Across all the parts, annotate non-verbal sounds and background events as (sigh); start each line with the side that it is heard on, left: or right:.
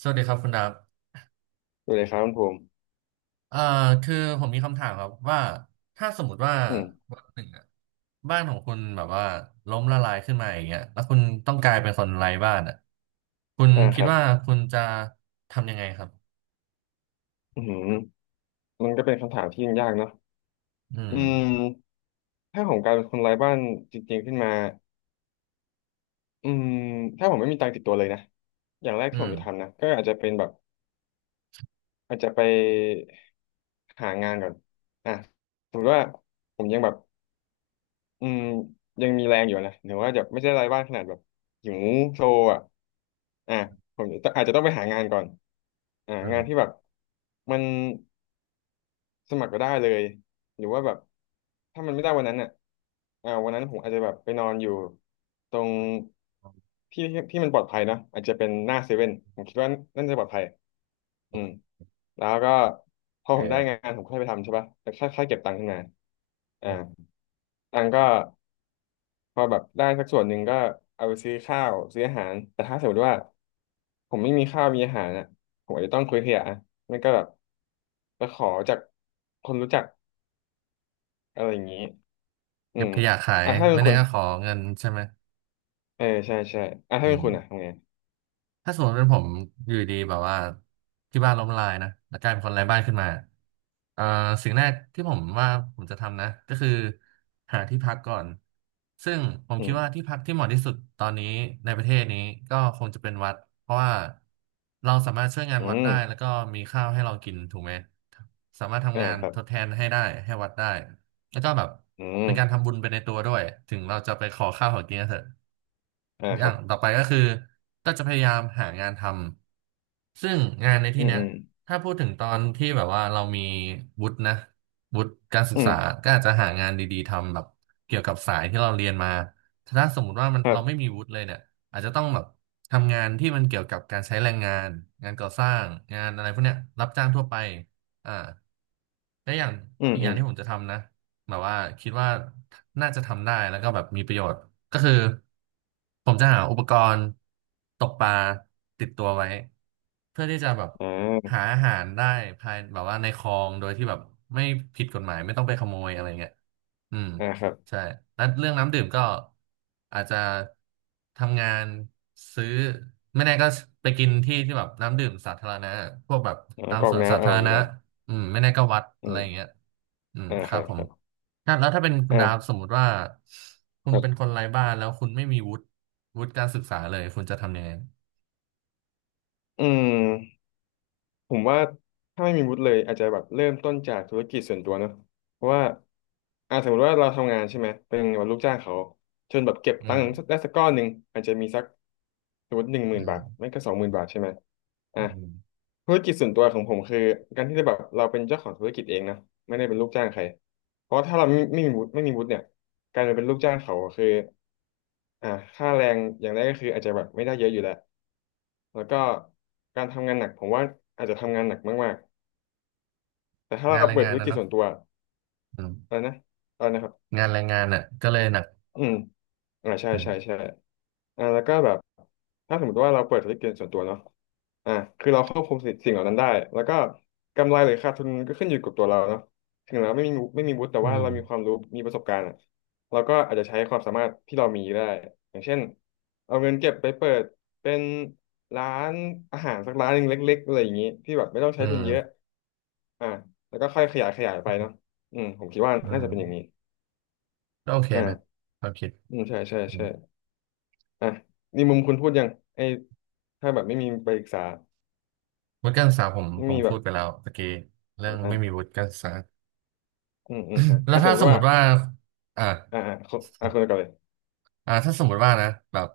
right: สวัสดีครับคุณดับ
left: ดูเลยครับคุณภูมิ
right: เอ่อคือผมมีคำถามครับว่าถ้าสมมติว่า
left: อืม
right: วันหนึ่งอะบ้านของคุณแบบว่าล้มละลายขึ้นมาอย่างเงี้ยแล้วคุณต้องกลายเป็นคนไร้บ้านอ่ะคุณ
left: อ่าค
right: คิด
left: รับ
right: ว่าคุณจะทำยังไงครับ
left: อืมมันก็เป็นคำถามที่ยากเนาะ
right: อื
left: อื
right: ม
left: มถ้าผมกลายเป็นคนไร้บ้านจริงๆขึ้นมาอืมถ้าผมไม่มีตังค์ติดตัวเลยนะอย่างแรก
right: อื
left: ที่ผม
right: ม
left: จะทำนะก็อาจจะเป็นแบบอาจจะไปหางานก่อนอ่ะสมมติว่าผมยังแบบอืมยังมีแรงอยู่นะหรือว่าจะไม่ใช่ไร้บ้านขนาดแบบหิวโซอ่ะอ่ะผมอาจจะต้องไปหางานก่อน
right: อื
left: งาน
right: ม
left: ที่แบบมัน สมัครก็ได้เลยหรือว่าแบบถ้ามันไม่ได้วันนั้นอ่ะวันนั้นผมอาจจะแบบไปนอนอยู่ตรงที่ที่มันปลอดภัยเนอะอาจจะเป็นหน้าเซเว่นผมคิดว่านั่นจะปลอดภัยอืม
right: โอ
left: แล้วก็พอผ
right: เ
left: มได้งา
right: ค
left: นผมค่อยไปทำใช่ป่ะแต่ค่าเก็บตังค์ขึ้นมาอ่า
right: อืม
left: ตังค์ก็พอแบบได้สักส่วนหนึ่งก็เอาไปซื้อข้าวซื้ออาหาร แต่ถ้าสมมติว่าผมไม่มีข้าวมีอาหารอ่ะผมอาจจะต้องคุยเถียอ่ะไม่ก็แบบไปขอจากคนรู้จัก อะไรอย่างนี้อื
right: เก็บ
left: ม
right: ขยะขาย
left: อ่ะถ้าเป็น
right: ไม่แน่
left: คุณ
right: ก็ขอเงินใช่ไหม
left: เออใช่ใช่อ่ะถ้า
right: อื
left: เป็น
right: ม
left: คุณอ่ะทำไง
right: ถ้าสมมติเป็นผมอยู่ดีแบบว่าที่บ้านล้มละลายนะแล้วกลายเป็นคนไร้บ้านขึ้นมาเอ่อสิ่งแรกที่ผมว่าผมจะทำนะก็คือหาที่พักก่อนซึ่งผม
left: อื
right: คิดว่า
left: ม
right: ที่พักที่เหมาะที่สุดตอนนี้ในประเทศนี้ก็คงจะเป็นวัดเพราะว่าเราสามารถช่วยงาน
left: อื
right: วัด
left: ม
right: ได้แล้วก็มีข้าวให้เรากินถูกไหมสามารถ
left: อ่า
right: ทำงาน
left: ครับ
right: ทดแทนให้ได้ให้วัดได้แล้วก็แบบ
left: อืม
right: เป็นการทำบุญไปในตัวด้วยถึงเราจะไปขอข้าวขอกินก็เถอะ
left: อ่า
right: อ
left: ค
right: ย่า
left: รับ
right: งต่อไปก็คือก็จะพยายามหางานทำซึ่งงานใน
left: อื
right: ที่
left: ม
right: เนี้
left: อื
right: ย
left: ม
right: ถ้าพูดถึงตอนที่แบบว่าเรามีวุฒินะวุฒิการศึก
left: อืม
right: ษาก็อาจจะหางานดีๆทำแบบเกี่ยวกับสายที่เราเรียนมาถ้าสมมุติว่ามัน
left: ครั
right: เราไม่
left: บ
right: มีวุฒิเลยเนี่ยอาจจะต้องแบบทำงานที่มันเกี่ยวกับการใช้แรงงานงานก่อสร้างงานอะไรพวกเนี้ยรับจ้างทั่วไปอ่าและอย่าง
left: อืม
right: อีก
left: อื
right: อย่า
left: ม
right: งที่ผมจะทำนะ แบบว่าคิดว่าน่าจะทำได้แล้วก็แบบมีประโยชน์ก็คือผมจะหาอุปกรณ์ตกปลาติดตัวไว้เพื่อที่จะแบบ
left: อ่า
right: หาอาหารได้ภายแบบว่าในคลองโดยที่แบบไม่ผิดกฎหมายไม่ต้องไปขโมยอะไรเงี้ยอืม
left: อ่าครับ
right: ใช่แล้วเรื่องน้ำดื่มก็อาจจะทำงานซื้อไม่แน่ก็ไปกินที่ที่แบบน้ำดื่มสาธารณะพวกแบบ
left: อ่า
right: ตา
left: ก
right: ม
left: รอ
right: ส
left: ก
right: วนสา
left: น้ำเอา
right: ธา
left: อ
right: ร
left: ย่างนี้
right: ณะ
left: แบบ
right: อืมไม่แน่ก็วัด
left: อื
right: อะไร
left: ม
right: อย่างเงี้ยอืม
left: อ่า
right: ค
left: ค
right: รั
left: รั
right: บ
left: บ
right: ผ
left: ค
right: ม
left: รับ
right: ถ้าแล้วถ้าเป็นคุณดาฟส
left: อ่า
right: มมุติว่าคุ
left: ค
right: ณ
left: รั
right: เป็นค
left: บ
right: นไร้บ้านแล้วคุณไม่มีวุฒิการศึกษาเลยคุณจะทำยังไง
left: อืม ผมว่าถ้าไม่มีวุฒิเลยอาจจะแบบเริ่มต้นจากธุรกิจส่วนตัวเนอะเพราะว่าสมมติว่าเราทำงานใช่ไหมเป็นแบบลูกจ้างเขาจนแบบเก็บ
right: อื
left: ตัง
right: ม
left: ค์ได้สักก้อนหนึ่งอาจจะมีสักสมมติหนึ่งหมื่น
right: อื
left: บาท
right: ม
left: ไม่ก็สองหมื่นบาทใช่ไหมอ่ะ
right: อืม
left: ธุรกิจส่วนตัวของผมคือการที่จะแบบเราเป็นเจ้าของธุรกิจเองนะไม่ได้เป็นลูกจ้างใครเพราะถ้าเราไม่มีวุฒิไม่มีวุฒิเนี่ยการจะเป็นลูกจ้างเขาคือ อ่าค่าแรงอย่างแรกก็คืออาจจะแบบไม่ได้เยอะอยู่แล้ว แล้วก็การทำงานหนักผมว่าอาจจะทำงานหนักมากๆแต่ถ้า
right: งาน
left: เรา
right: แร
left: เปิ
right: ง
left: ด
right: งา
left: ธุ
right: น
left: ร
right: นะ
left: กิจส่
right: เนาะ
left: วนตัว
right: อื
left: อะไร
right: ม
left: นะอะไรนะครับ
right: งานแรงงานน่ะก็เลยหนัก
left: อืม ใช่
right: อื
left: ใช่ใช่
right: ม
left: แล้วก็แบบถ้าสมมติว่าเราเปิดธุรกิจส่วนตัวเนาะอ่าคือเราควบคุมสิ่งเหล่านั้นได้แล้วก็กำไรหรือขาดทุนก็ขึ้นอยู่กับตัวเราเนาะถึงเราไม่มีวุฒิแต่
right: อื
left: ว่าเรามีความ
right: ม
left: รู้มีประสบการณ์อะเราก็อาจจะใช้ความสามารถที่เรามีได้อย่างเช่นเอาเงินเก็บไปเปิดเป็นร้านอาหารสักร้านหนึ่งเล็กๆอะไรอย่างนี้ที่แบบไม่ต้องใช้
right: อื
left: ทุน
right: ม
left: เยอะอ่าแล้วก็ค่อยขยายไปเนาะอืมผมคิดว่า
right: อื
left: น่าจะเป็นอย่างนี้
right: มก็โอเคนะ
left: อ่า
right: ความคิด
left: อืมใช่ใช่
right: อื
left: ใช่
right: ม
left: อ่ะนี่มุมคุณพูดยังไอ้ถ้าแบบไม่มีไปศึกษา
right: วุฒิการศึกษาผม
left: ไม่
right: ผ
left: มี
right: ม
left: แบ
right: พู
left: บ
right: ดไปแล้วตะกี้เรื่องไม่มี
left: อ่า
right: วุฒิการศึกษา
left: อืมอ่ะ
right: (coughs) แล้
left: อ่ะ
right: ว
left: สม
right: ถ้า
left: ม
right: ส
left: ติ
right: มม
left: ว่า
right: ติว่าอ่า
left: อ่าเขาคนก่อนเลย
right: ถ้าสมมติว่านะแบบ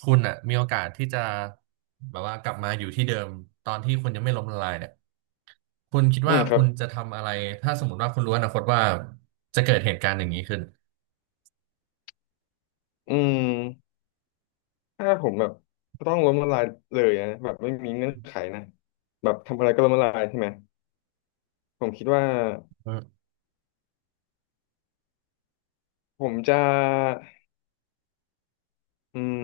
right: คุณอ่ะมีโอกาสที่จะแบบว่ากลับมาอยู่ที่เดิมตอนที่คุณยังไม่ล้มละลายเนี่ย คุณคิด
left: อื
right: ว่า
left: มครั
right: คุ
left: บ
right: ณจะทำอะไรถ้าสมมติว่าคุณรู้อนาคตว่าจะเกิดเหตุการณ์อย่างนี้ขึ้น
left: อืมถ้าผมแบบต้องล้มละลายเลยนะแบบไม่มีเงื่อนไขนะแบบทำอะไรก็ล้มละลายใช่ไหมผมคิดว่า
right: อืม
left: ผมจะอืม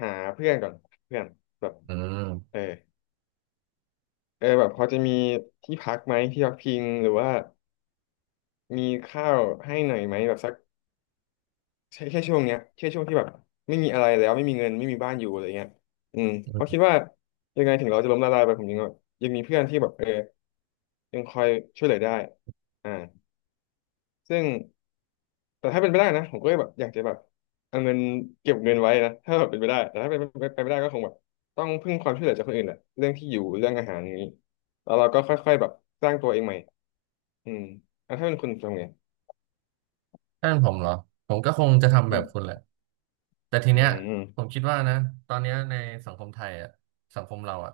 left: หาเพื่อนก่อนเพื่อนแบบ
right: อื
left: เออ
right: ม
left: เออแบบพอจะมีที่พักไหมที่พักพิงหรือว่ามีข้าวให้หน่อยไหมแบบสัก ใช่แค่ช่วงเนี้ยแค่ช่วงที่แบบไม่มีอะไรแล้วไม่มีเงินไม่มีบ้านอยู่อะไรเงี้ยอืมเพราะคิดว่ายังไงถึงเราจะล้มละลายไปผมยังมีเพื่อนที่แบบเออยังคอยช่วยเหลือได้อ่าซึ่งแต่ถ้าเป็นไปได้นะผมก็แบบอยากจะแบบเอาเงินเก็บเงินไว้นะถ้าแบบเป็นไปได้แต่ถ้าเป็นไปไม่ได้ก็คงแบบต้องพึ่งความช่วยเหลือจากคนอื่นแหละเรื่องที่อยู่เรื่องอาหารอย่างนี้แล้วเราก็ค่อยๆแบบสร้างตัวเองใหม่อืมอ่ะถ้าเป็นคุณทำไง
right: ถ้าเป็นผมเหรอผมก็คงจะทำ
left: อื
right: แบบคุ
left: ม
right: ณแหละ แต่ที
left: อื
right: เนี้ยผม
left: ม
right: คิดว่านะตอนเนี้ยในสังคมไทยอ่ะสังคมเราอ่ะ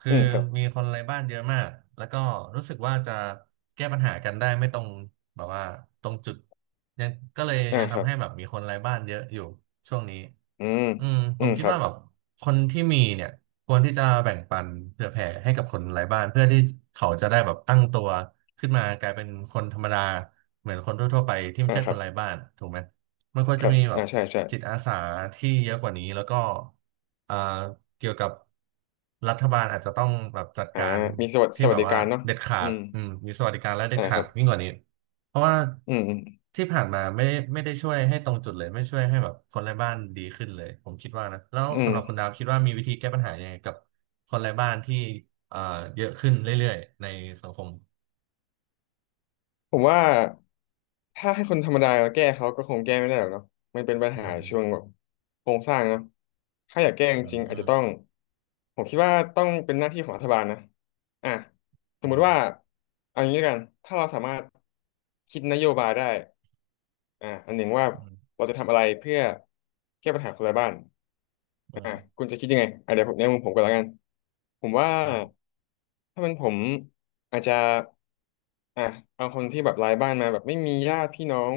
right: คื
left: อื
right: อ
left: มครับ
right: มีคนไร้บ้านเยอะมากแล้วก็รู้สึกว่าจะแก้ปัญหากันได้ไม่ตรงแบบว่าตรงจุดยังก็เลย
left: อ่า
right: ยัง
left: ครั
right: ทำ
left: บ
right: ให้แบบมีคนไร้บ้านเยอะอยู่ช่วงนี้
left: อืม
right: อืม
left: อื
right: ผม
left: ม
right: คิ
left: ค
right: ด
left: รับ
right: ว่าแบบคนที่มีเนี่ยควรที่จะแบ่งปันเผื่อแผ่ให้กับคนไร้บ้านเพื่อที่เขาจะได้แบบตั้งตัวขึ้นมากลายเป็นคนธรรมดาเหมือนคนทั่วๆไปที่ไม่
left: อ่า
right: ใช่
left: ค
right: ค
left: รับ
right: นไร้บ้านถูกไหม มันควร
left: ค
right: จะ
left: รับ
right: มีแบ
left: อ่า
right: บ
left: ใช่ใช่
right: จิตอาสาที่เยอะกว่านี้แล้วก็อ่าเกี่ยวกับรัฐบาลอาจจะต้องแบบจัด
left: อ่า
right: การ
left: มีส
right: ที่
left: วั
right: แบ
left: ส
right: บ
left: ดิ
right: ว่า
left: การเนาะ
right: เด็ดขา
left: อื
right: ด
left: ม
right: อืมมีสวัสดิการและเด็ด
left: อ่าค
right: ขา
left: รั
right: ด
left: บ
right: ยิ่งกว่านี้เพราะว่า
left: อืม
right: ที่ผ่านมาไม่ได้ช่วยให้ตรงจุดเลยไม่ช่วยให้แบบคนไร้บ้านดีขึ้นเลยผมคิดว่านะแล้ว
left: อืม
right: สำหรับคุณดาวคิดว่ามีวิธีแก้ปัญหายังไงกับคนไร้บ้านที่อ่าเยอะขึ้นเรื่อยๆในสังคม
left: ผมว่าถ้าให้คนธรรมดาแก้เขาก็คงแก้ไม่ได้หรอกเนาะมันเป็นปัญ
right: อื
left: หา
right: ม
left: ช่วงแบบโครงสร้างเนาะถ้าอยากแก้จ
right: อื
left: ริ
right: ม
left: งๆอาจ
right: อื
left: จะ
right: ม
left: ต้อง ผมคิดว่าต้องเป็นหน้าที่ของรัฐบาลนะอ่ะสม
right: อื
left: มุ
right: ม
left: ติว่าเอางี้แล้วกัน ถ้าเราสามารถคิดนโยบายได้อันหนึ่งว่า
right: อืม
left: เราจะทำอะไรเพื่อแก้ปัญหาคนไระบ้าน
right: อื
left: อ่า
right: ม
left: คุณจะคิดยังไงอ่ะเดี๋ยวผมในมุมผมก่อนแล้วกันผมว่า
right: อืม
left: ถ้าเป็นผมอาจจะอ่ะเอาคนที่แบบรายบ้านมาแบบไม่มีญาติพี่น้อง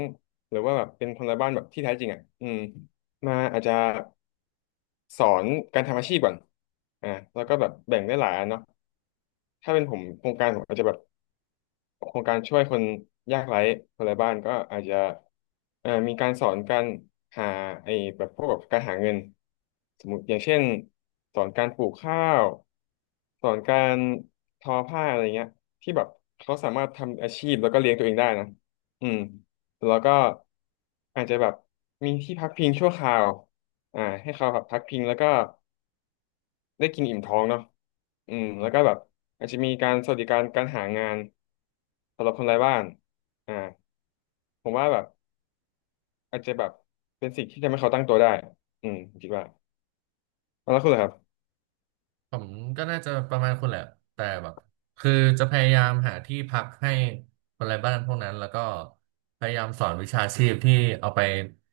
left: หรือว่าแบบเป็นคนรายบ้านแบบที่แท้จริงอ่ะอืมมาอาจจะสอนการทำอาชีพก่อนอ่าแล้วก็แบบแบ่งได้หลายอันเนาะถ้าเป็นผมโครงการผมอาจจะแบบ โครงการช่วยคนยากไร้คนไร้บ้านก็อาจจะมีการสอนการหาไอ้แบบพวกแบบการหาเงินสมมติอย่างเช่นสอนการปลูกข้าวสอนการทอผ้าอะไรเงี้ยที่แบบเขาสามารถทำอาชีพแล้วก็เลี้ยงตัวเองได้นะอืมแล้วก็อาจจะแบบมีที่พักพิงชั่วคราวอ่าให้เขาแบบพักพิงแล้วก็ ได้กินอิ่มท้องเนาะอืมแล้วก็แบบอาจจะมีการสวัสดิการการหางานสำหรับคนไร้บ้านอ่าผมว่าแบบอาจจะแบบเป็นสิ่งที่ทำให้เขาตั้งตัวได้อืมผมคิดว่าแล้วคุณล่ะครับ
right: ผมก็น่าจะประมาณคุณแหละแต่แบบคือจะพยายามหาที่พักให้คนไร้บ้านพวกนั้นแล้วก็พยายามสอนวิชาชีพที่เอาไป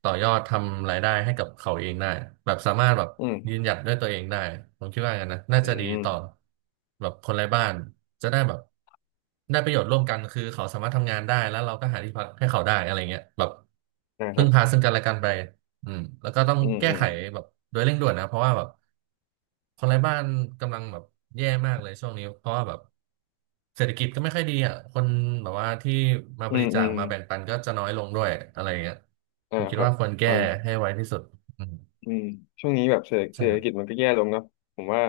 right: ต่อยอดทำรายได้ให้กับเขาเองได้แบบสามารถแบบ
left: อืม
right: ยืนหยัดด้วยตัวเองได้ผมคิดว่างั้นนะน่า
left: อื
right: จะดี
left: ม
right: ต่อแบบคนไร้บ้านจะได้แบบได้ประโยชน์ร่วมกันคือเขาสามารถทำงานได้แล้วเราก็หาที่พักให้เขาได้อะไรเงี้ยแบบ
left: นะค
right: พึ่
left: รั
right: งพา
left: บ
right: ซึ่งกันและกันไปอืมแล้วก็ต้อง
left: อืม
right: แก้
left: อืม
right: ไขแบบโดยเร่งด่วนนะเพราะว่าแบบ คนไร้บ้านกำลังแบบแย่มากเลยช่วงนี้เพราะว่าแบบเศรษฐกิจก็ไม่ค่อยดีอ่ะคนแบบว่าที่มา
left: อื
right: บ
left: ม
right: ริจา
left: อื
right: ค
left: ม
right: มาแบ่งปันก็จะน้อยลงด้วยอะไรอย่างเงี้ย
left: อ่า
right: ผมคิ
left: ค
right: ด
left: รับ
right: ว่าควรแก้
left: อ่า
right: ให้ไวที่สุดอืม
left: อืมช่วงนี้แบบเศ
right: ใช่
left: รษฐกิจมันก็แย่ลงเนาะผมว่า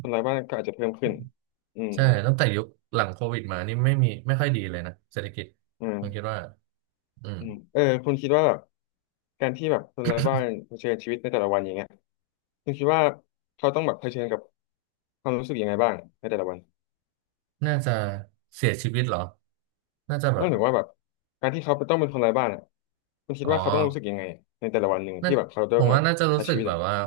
left: คนไร้บ้านก็อาจจะเพิ่มขึ้นอืม
right: ใช่
left: อืม
right: ตั้งแต่ยุคหลังโควิดมานี่ไม่ค่อยดีเลยนะเศรษฐกิจ
left: อืม
right: ผมคิดว่าอืม
left: อืมเออคุณคิดว่าแบบการที่แบบคนไร้บ้านเผชิญชีวิตในแต่ละวันอย่างเงี้ยคุณคิดว่าเขาต้องแบบเผชิญกับความรู้สึกยังไงบ้างในแต่ละวัน
right: น่าจะเสียชีวิตเหรอน่าจะแบ
left: นั่น
right: บ
left: ถึงว่าแบบการที่เขาต้องเป็นคนไร้บ้านอ่ะคุณคิด
right: อ๋อ
left: ว่าเขาต้องรู้สึกยังไงในแต่ละวันหนึ่ง
right: น่า
left: ที่แบบเขา
right: ผ
left: ต้อง
right: ม
left: แบ
right: ว่า
left: บ
right: น่าจะรู้
left: ใช้
right: สึ
left: ชี
right: ก
left: วิต
right: แบบว่า
left: อ่ะ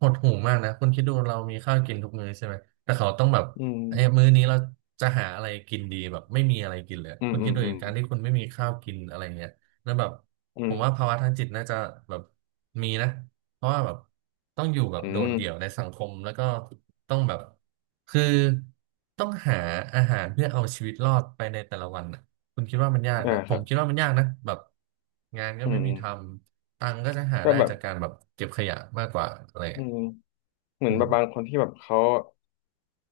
right: หดหู่มากนะคุณคิดดูเรามีข้าวกินทุกมื้อใช่ไหมแต่เขาต้องแบบ
left: อืม
right: เอ้ยมื้อนี้เราจะหาอะไรกินดีแบบไม่มีอะไรกินเลย
left: อืม
right: คุณ
left: อื
right: คิ
left: ม
right: ดดู
left: อื
right: เห
left: ม
right: ตุการณ์ที่คุณไม่มีข้าวกินอะไรเงี้ยแล้วแบบ
left: อื
right: ผ
left: ม
right: มว่าภาวะทางจิตน่าจะแบบมีนะเพราะว่าแบบต้องอยู่แบบ
left: อื
right: โดด
left: ม
right: เดี่ยวในสังคมแล้วก็ต้องแบบคือต้องหาอาหารเพื่อเอาชีวิตรอดไปในแต่ละวันนะคุณคิดว่ามันยาก
left: อ่า
right: นะ
left: ค
right: ผ
left: รั
right: ม
left: บ
right: คิดว่ามันยากนะแบบงานก็
left: อื
right: ไม่
left: ม
right: มีทำ ตังค์ก็จะหา
left: ก็
right: ได้
left: แบบ
right: จากการแบบเก็บขยะมากกว่าอะไรอย่าง
left: อื
right: เงี้ย
left: ม เหมือน
right: อื
left: แบบบางค
right: ม
left: นที่แบบเขา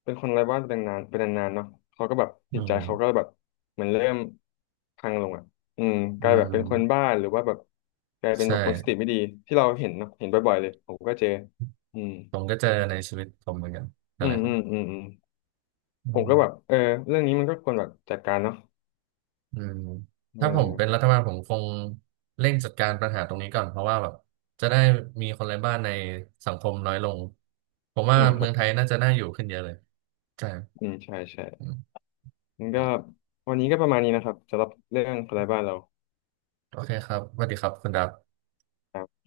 left: เป็นคนไร้บ้านเป็นนานเป็นนานๆเนาะเขาก็แบบ
right: อื
left: จิตใจเขาก็
right: ม
left: แบบเหมือนเริ่มพังลงอ่ะอืมก
right: อื
left: ลายแบบเป็นคน
right: ม
left: บ้าหรือว่าแบบกลายเป็น
right: ใช่
left: แบบคนสติไม่ดีที่เราเห็นเนาะเห็นบ่อยๆเลยผมก็เจออืม
right: ผมก็เจอในชีวิตผมเหมือนกัน
left: อื
right: อะไร
left: ม
right: ค
left: อื
right: รั
left: ม
right: บ
left: อืมอืมผ
right: อื
left: ม
right: ม
left: ก็แบบเออเรื่องนี้มันก็ควรแบบจัดการเนาะ
right: อืม
left: เอ
right: ถ้าผมเป็น
left: อ
right: รัฐบาลผมคงเร่งจัดการปัญหาตรงนี้ก่อนเพราะว่าแบบจะได้มีคนไร้บ้านในสังคมน้อยลง ผม
left: อื
right: ว่า
left: มค
right: เมื
left: รั
right: อ
left: บ
right: งไทยน่าจะน่าอยู่ขึ้นเยอะเลยใช่
left: อืมใช่ใช่
right: อืม
left: มันก็วันนี้ก็ประมาณนี้นะครับสำหรับเรื่องคนไร้บ้านเรา
right: โอเคครับสวัสดีครับคุณดับ
left: ครับ